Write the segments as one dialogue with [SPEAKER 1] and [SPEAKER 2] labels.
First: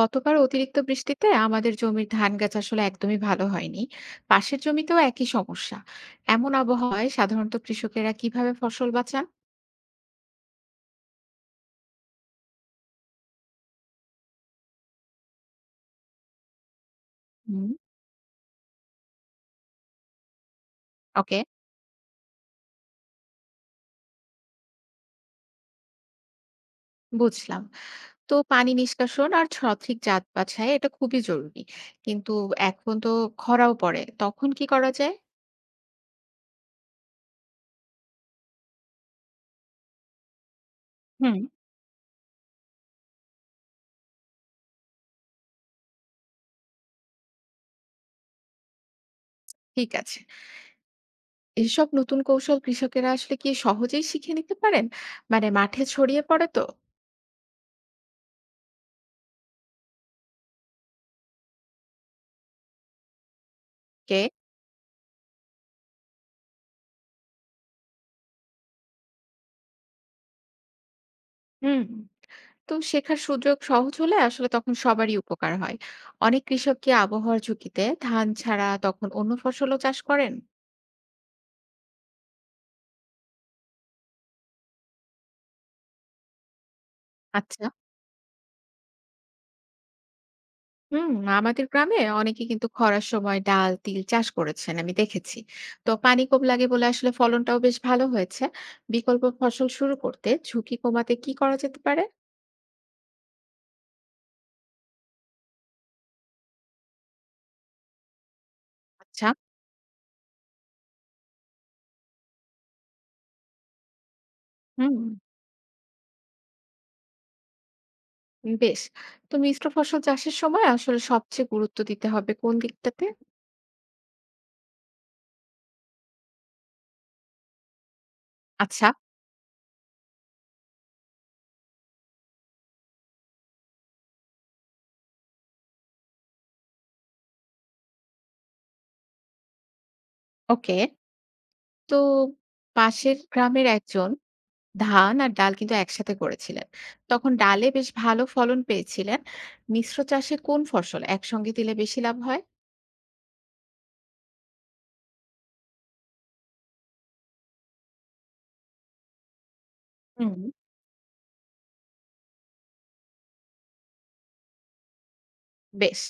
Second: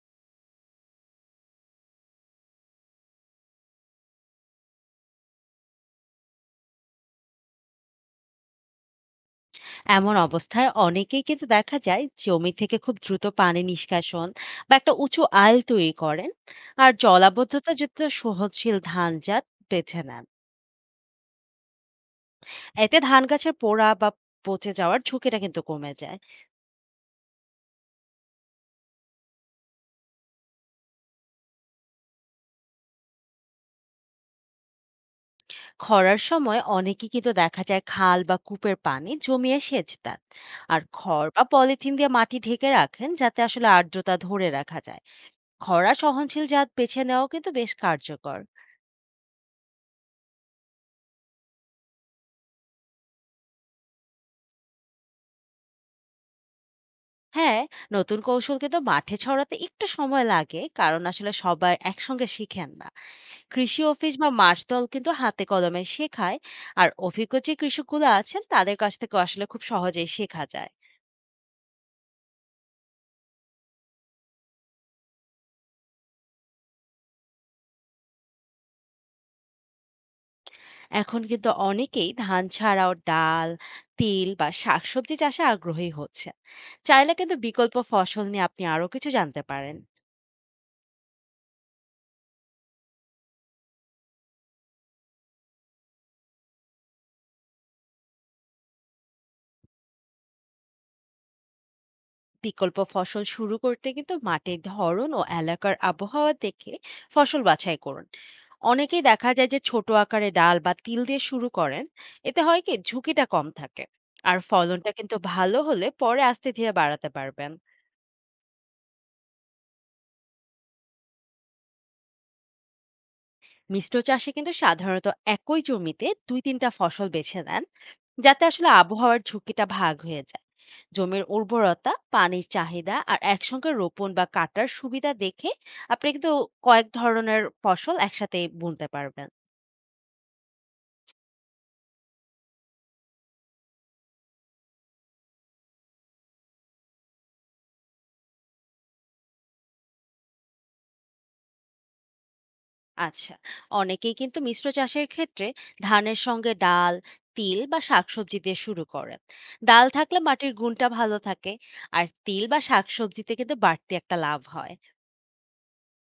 [SPEAKER 1] গতবার অতিরিক্ত বৃষ্টিতে আমাদের জমির ধান গাছ আসলে একদমই ভালো হয়নি। পাশের জমিতেও একই সমস্যা। এমন আবহাওয়ায় সাধারণত কৃষকেরা কিভাবে ফসল বাঁচান?
[SPEAKER 2] এমন অবস্থায় অনেকেই কিন্তু দেখা যায় জমি থেকে খুব দ্রুত পানি নিষ্কাশন বা একটা উঁচু আল তৈরি করেন, আর
[SPEAKER 1] হুম।
[SPEAKER 2] জলাবদ্ধতা যুক্ত সহনশীল ধান জাত বেছে নেন।
[SPEAKER 1] ওকে।
[SPEAKER 2] এতে ধান গাছের পোড়া বা পচে যাওয়ার ঝুঁকিটা কিন্তু কমে যায়।
[SPEAKER 1] বুঝলাম। তো পানি নিষ্কাশন আর সঠিক জাত বাছাই এটা খুবই জরুরি, কিন্তু এখন তো খরাও পড়ে তখন কি করা যায়?
[SPEAKER 2] খরার সময় অনেকেই কিন্তু দেখা যায় খাল বা কূপের পানি জমিয়ে সেচ দেন, আর খড়
[SPEAKER 1] হুম।
[SPEAKER 2] বা পলিথিন দিয়ে মাটি ঢেকে রাখেন যাতে আসলে আর্দ্রতা ধরে রাখা যায়। খরা সহনশীল জাত বেছে নেওয়াও কিন্তু বেশ কার্যকর।
[SPEAKER 1] ঠিক আছে। এসব নতুন কৌশল কৃষকেরা আসলে কি সহজেই শিখে নিতে পারেন? মানে মাঠে ছড়িয়ে পড়ে তো?
[SPEAKER 2] হ্যাঁ, নতুন কৌশল কিন্তু মাঠে ছড়াতে একটু সময় লাগে, কারণ আসলে সবাই একসঙ্গে শিখেন না। কৃষি অফিস
[SPEAKER 1] কে।
[SPEAKER 2] বা মাঠ দল কিন্তু হাতে কলমে শেখায়, আর অভিজ্ঞ যে কৃষকগুলো আছেন তাদের কাছ থেকে আসলে খুব সহজেই শেখা যায়।
[SPEAKER 1] হুম। তো শেখার সুযোগ সহজ হলে আসলে তখন সবারই উপকার হয়। অনেক কৃষক কি আবহাওয়ার ঝুঁকিতে ধান ছাড়া তখন অন্য ফসলও চাষ করেন?
[SPEAKER 2] এখন কিন্তু অনেকেই ধান ছাড়াও ডাল, তিল বা শাকসবজি চাষে আগ্রহী হচ্ছে। চাইলে কিন্তু
[SPEAKER 1] আচ্ছা।
[SPEAKER 2] বিকল্প ফসল নিয়ে আপনি আরো কিছু জানতে পারেন।
[SPEAKER 1] হুম। আমাদের গ্রামে অনেকে কিন্তু খরার সময় ডাল, তিল চাষ করেছেন আমি দেখেছি। তো পানি কম লাগে বলে আসলে ফলনটাও বেশ ভালো হয়েছে। বিকল্প ফসল শুরু করতে ঝুঁকি কমাতে কি করা যেতে পারে?
[SPEAKER 2] বিকল্প ফসল শুরু করতে কিন্তু মাটির ধরন ও এলাকার আবহাওয়া দেখে ফসল বাছাই করুন। অনেকেই
[SPEAKER 1] আচ্ছা।
[SPEAKER 2] দেখা যায় যে ছোট আকারে ডাল বা তিল দিয়ে শুরু করেন। এতে হয় কি, ঝুঁকিটা কম থাকে, আর ফলনটা
[SPEAKER 1] হুম।
[SPEAKER 2] কিন্তু ভালো হলে পরে আস্তে ধীরে বাড়াতে পারবেন।
[SPEAKER 1] বেশ। তো মিশ্র ফসল চাষের সময় আসলে সবচেয়ে গুরুত্ব দিতে হবে কোন দিকটাতে?
[SPEAKER 2] মিশ্র চাষে কিন্তু সাধারণত একই জমিতে দুই তিনটা ফসল বেছে নেন, যাতে আসলে
[SPEAKER 1] আচ্ছা।
[SPEAKER 2] আবহাওয়ার ঝুঁকিটা ভাগ হয়ে যায়। জমির উর্বরতা, পানির চাহিদা আর একসঙ্গে রোপণ বা কাটার সুবিধা দেখে আপনি কিন্তু কয়েক ধরনের ফসল একসাথে বুনতে পারবেন।
[SPEAKER 1] ওকে। তো পাশের গ্রামের একজন ধান আর ডাল কিন্তু একসাথে করেছিলেন। তখন ডালে বেশ ভালো ফলন পেয়েছিলেন। মিশ্র চাষে কোন ফসল একসঙ্গে দিলে বেশি লাভ হয়?
[SPEAKER 2] আচ্ছা, অনেকেই কিন্তু মিশ্র চাষের ক্ষেত্রে ধানের সঙ্গে ডাল, তিল বা শাকসবজি দিয়ে শুরু করেন। ডাল থাকলে
[SPEAKER 1] হুম।
[SPEAKER 2] মাটির গুণটা ভালো থাকে, আর তিল বা শাকসবজিতে কিন্তু বাড়তি একটা লাভ হয়।
[SPEAKER 1] বেশ,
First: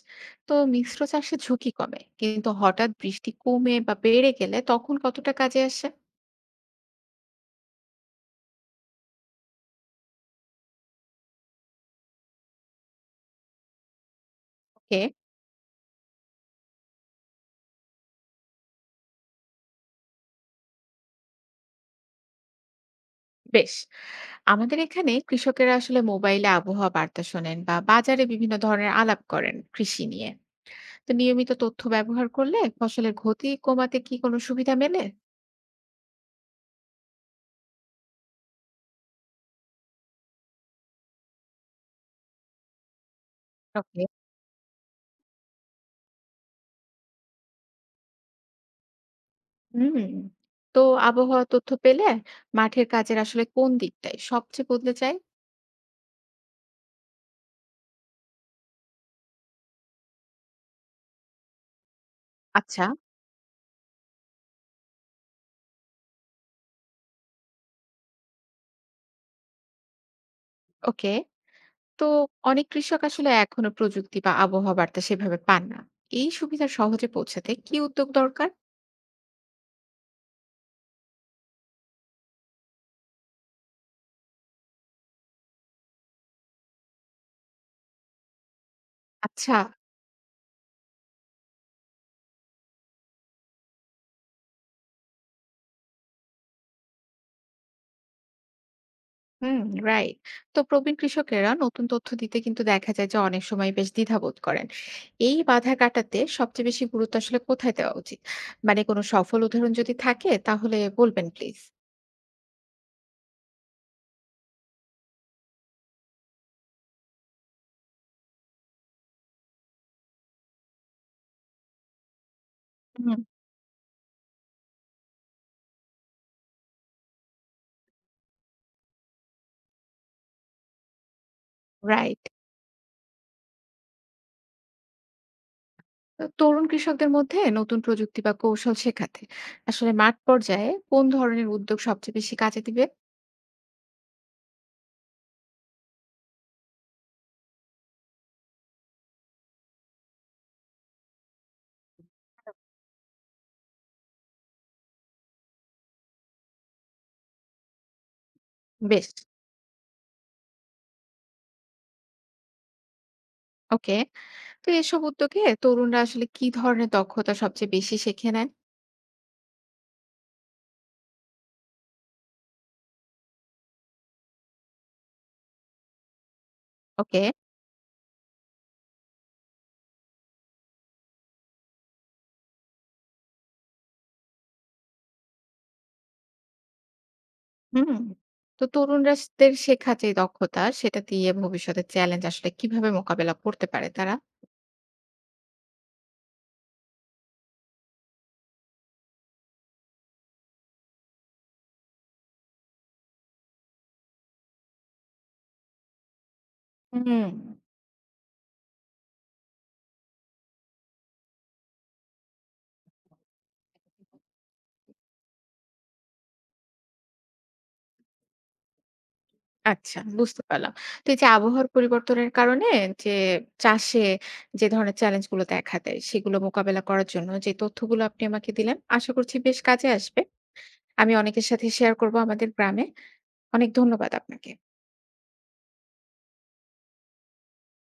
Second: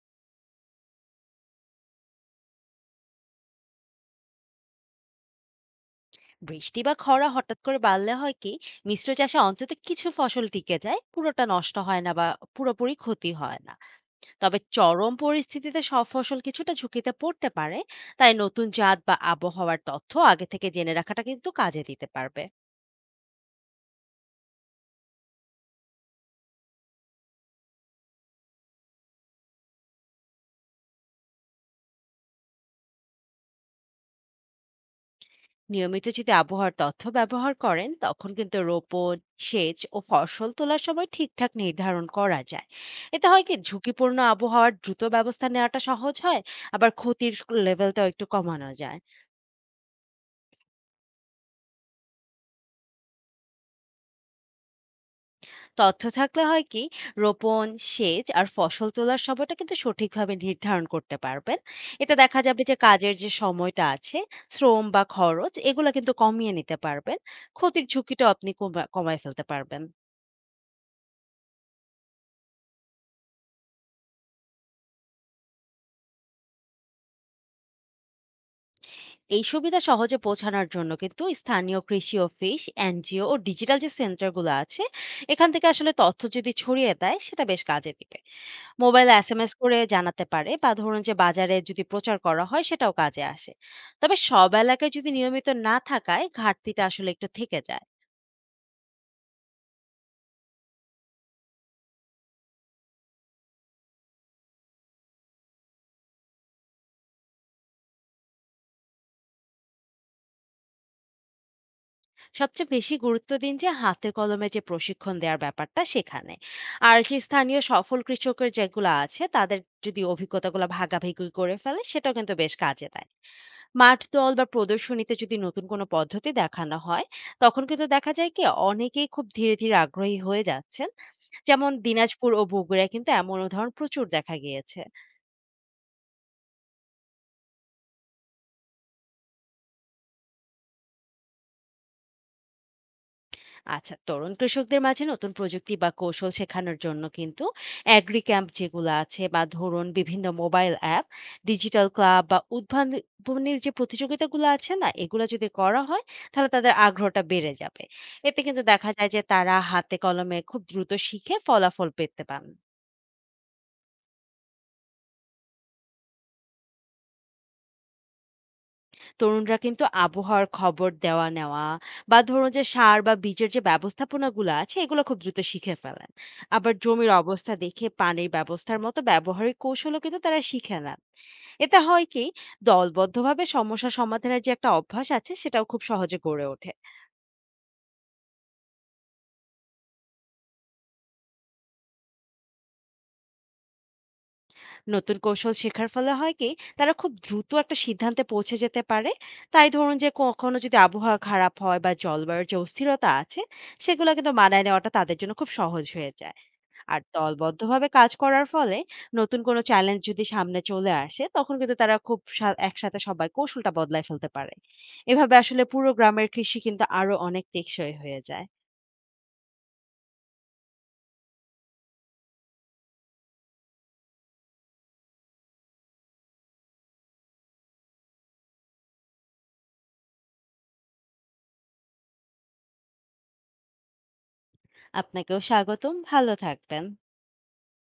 [SPEAKER 1] তো মিশ্র চাষে ঝুঁকি কমে। কিন্তু হঠাৎ বৃষ্টি কমে বা বেড়ে গেলে তখন কতটা কাজে আসে?
[SPEAKER 2] বৃষ্টি বা খরা হঠাৎ করে বাড়লে হয় কি, মিশ্র চাষে অন্তত কিছু ফসল টিকে যায়, পুরোটা নষ্ট হয় না বা পুরোপুরি ক্ষতি হয় না। তবে
[SPEAKER 1] ওকে।
[SPEAKER 2] চরম পরিস্থিতিতে সব ফসল কিছুটা ঝুঁকিতে পড়তে পারে। তাই নতুন জাত বা আবহাওয়ার তথ্য আগে থেকে জেনে রাখাটা কিন্তু কাজে দিতে পারবে।
[SPEAKER 1] বেশ। আমাদের এখানে কৃষকেরা আসলে মোবাইলে আবহাওয়া বার্তা শোনেন বা বাজারে বিভিন্ন ধরনের আলাপ করেন কৃষি নিয়ে। তো নিয়মিত তথ্য ব্যবহার করলে ফসলের ক্ষতি কমাতে কি কোনো সুবিধা মেলে?
[SPEAKER 2] নিয়মিত যদি আবহাওয়ার তথ্য ব্যবহার করেন, তখন কিন্তু রোপণ, সেচ ও ফসল তোলার সময় ঠিকঠাক নির্ধারণ করা যায়। এতে হয় কি,
[SPEAKER 1] ওকে।
[SPEAKER 2] ঝুঁকিপূর্ণ আবহাওয়ার দ্রুত ব্যবস্থা নেওয়াটা সহজ হয়। আবার ক্ষতির লেভেলটাও একটু কমানো যায়।
[SPEAKER 1] হুম। তো আবহাওয়া তথ্য পেলে মাঠের কাজের আসলে কোন দিকটাই সবচেয়ে বদলে যায়?
[SPEAKER 2] তথ্য থাকলে হয় কি, রোপণ, সেচ আর ফসল তোলার সময়টা কিন্তু সঠিকভাবে নির্ধারণ করতে পারবেন। এতে দেখা যাবে যে
[SPEAKER 1] আচ্ছা।
[SPEAKER 2] কাজের যে সময়টা আছে, শ্রম বা খরচ এগুলো কিন্তু কমিয়ে নিতে পারবেন। ক্ষতির ঝুঁকিটাও আপনি কমায় ফেলতে পারবেন।
[SPEAKER 1] ওকে। তো অনেক কৃষক আসলে এখনো প্রযুক্তি বা আবহাওয়া বার্তা সেভাবে পান না। এই সুবিধা সহজে পৌঁছাতে কি উদ্যোগ দরকার?
[SPEAKER 2] এই সুবিধা সহজে পৌঁছানোর জন্য কিন্তু স্থানীয় কৃষি অফিস, এনজিও ও ডিজিটাল যে সেন্টারগুলো আছে এখান থেকে আসলে তথ্য যদি ছড়িয়ে দেয়, সেটা বেশ কাজে দিবে। মোবাইলে এসএমএস
[SPEAKER 1] আচ্ছা।
[SPEAKER 2] করে জানাতে পারে, বা ধরুন যে বাজারে যদি প্রচার করা হয় সেটাও কাজে আসে। তবে সব এলাকায় যদি নিয়মিত না থাকায় ঘাটতিটা আসলে একটু থেকে যায়।
[SPEAKER 1] হুম। রাইট। তো প্রবীণ কৃষকেরা নতুন তথ্য দিতে কিন্তু দেখা যায় যে অনেক সময় বেশ দ্বিধাবোধ করেন। এই বাধা কাটাতে সবচেয়ে বেশি গুরুত্ব আসলে কোথায় দেওয়া উচিত? মানে কোনো সফল উদাহরণ যদি থাকে তাহলে বলবেন প্লিজ।
[SPEAKER 2] সবচেয়ে বেশি গুরুত্ব দিন যে হাতে কলমে যে প্রশিক্ষণ দেওয়ার ব্যাপারটা, সেখানে আর যে স্থানীয় সফল কৃষকের যেগুলো আছে তাদের যদি অভিজ্ঞতাগুলো ভাগাভাগি করে ফেলে, সেটাও কিন্তু বেশ কাজে দেয়।
[SPEAKER 1] হুম।
[SPEAKER 2] মাঠ দল বা প্রদর্শনীতে যদি নতুন কোনো পদ্ধতি দেখানো হয়, তখন কিন্তু দেখা যায় কি, অনেকেই খুব ধীরে ধীরে আগ্রহী হয়ে যাচ্ছেন। যেমন
[SPEAKER 1] রাইট।
[SPEAKER 2] দিনাজপুর ও বগুড়ায় কিন্তু এমন উদাহরণ প্রচুর দেখা গিয়েছে।
[SPEAKER 1] তরুণ কৃষকদের মধ্যে নতুন প্রযুক্তি বা কৌশল শেখাতে আসলে মাঠ পর্যায়ে কোন ধরনের উদ্যোগ সবচেয়ে বেশি কাজে দিবে?
[SPEAKER 2] আচ্ছা, তরুণ কৃষকদের মাঝে নতুন প্রযুক্তি বা কৌশল শেখানোর জন্য কিন্তু অ্যাগ্রি ক্যাম্প যেগুলো আছে, বা ধরুন বিভিন্ন মোবাইল অ্যাপ, ডিজিটাল ক্লাব বা উদ্ভাবনের যে প্রতিযোগিতাগুলো আছে না, এগুলো যদি করা হয় তাহলে তাদের আগ্রহটা বেড়ে যাবে। এতে কিন্তু দেখা যায়
[SPEAKER 1] বেশ।
[SPEAKER 2] যে তারা হাতে কলমে খুব দ্রুত শিখে ফলাফল পেতে পান।
[SPEAKER 1] ওকে। তো এসব উদ্যোগে তরুণরা আসলে কি ধরনের দক্ষতা সবচেয়ে বেশি শেখে নেন?
[SPEAKER 2] তরুণরা কিন্তু আবহাওয়ার খবর দেওয়া নেওয়া, বা ধরুন যে সার বা বীজের যে ব্যবস্থাপনাগুলো আছে এগুলো খুব দ্রুত শিখে ফেলেন। আবার জমির
[SPEAKER 1] ওকে।
[SPEAKER 2] অবস্থা দেখে পানির ব্যবস্থার মতো ব্যবহারিক কৌশলও কিন্তু তারা শিখে নেন। এটা হয় কি, দলবদ্ধভাবে সমস্যা সমাধানের যে একটা অভ্যাস আছে সেটাও খুব সহজে গড়ে ওঠে।
[SPEAKER 1] হুম। তো তরুণরাদের শেখা যে দক্ষতা সেটা দিয়ে ভবিষ্যতের চ্যালেঞ্জ আসলে কিভাবে মোকাবেলা করতে পারে তারা?
[SPEAKER 2] নতুন কৌশল শেখার ফলে হয় কি, তারা খুব দ্রুত একটা সিদ্ধান্তে পৌঁছে যেতে পারে। তাই ধরুন যে কখনো যদি আবহাওয়া খারাপ হয় বা জলবায়ুর যে অস্থিরতা আছে, সেগুলো কিন্তু মানায় নেওয়াটা তাদের জন্য খুব সহজ হয়ে যায়। আর
[SPEAKER 1] হুম।
[SPEAKER 2] দলবদ্ধভাবে কাজ করার ফলে নতুন কোনো চ্যালেঞ্জ যদি সামনে চলে আসে, তখন কিন্তু তারা খুব সা একসাথে সবাই কৌশলটা বদলায় ফেলতে পারে। এভাবে আসলে পুরো গ্রামের কৃষি কিন্তু আরো অনেক টেকসই হয়ে যায়।
[SPEAKER 1] আচ্ছা বুঝতে পারলাম। তো এই যে আবহাওয়ার পরিবর্তনের কারণে যে চাষে যে ধরনের চ্যালেঞ্জ গুলো দেখা দেয় সেগুলো মোকাবেলা করার জন্য যে তথ্যগুলো আপনি আমাকে দিলেন আশা করছি বেশ কাজে আসবে। আমি অনেকের সাথে শেয়ার করব আমাদের গ্রামে। অনেক ধন্যবাদ আপনাকে।
[SPEAKER 2] আপনাকেও স্বাগতম। ভালো থাকবেন।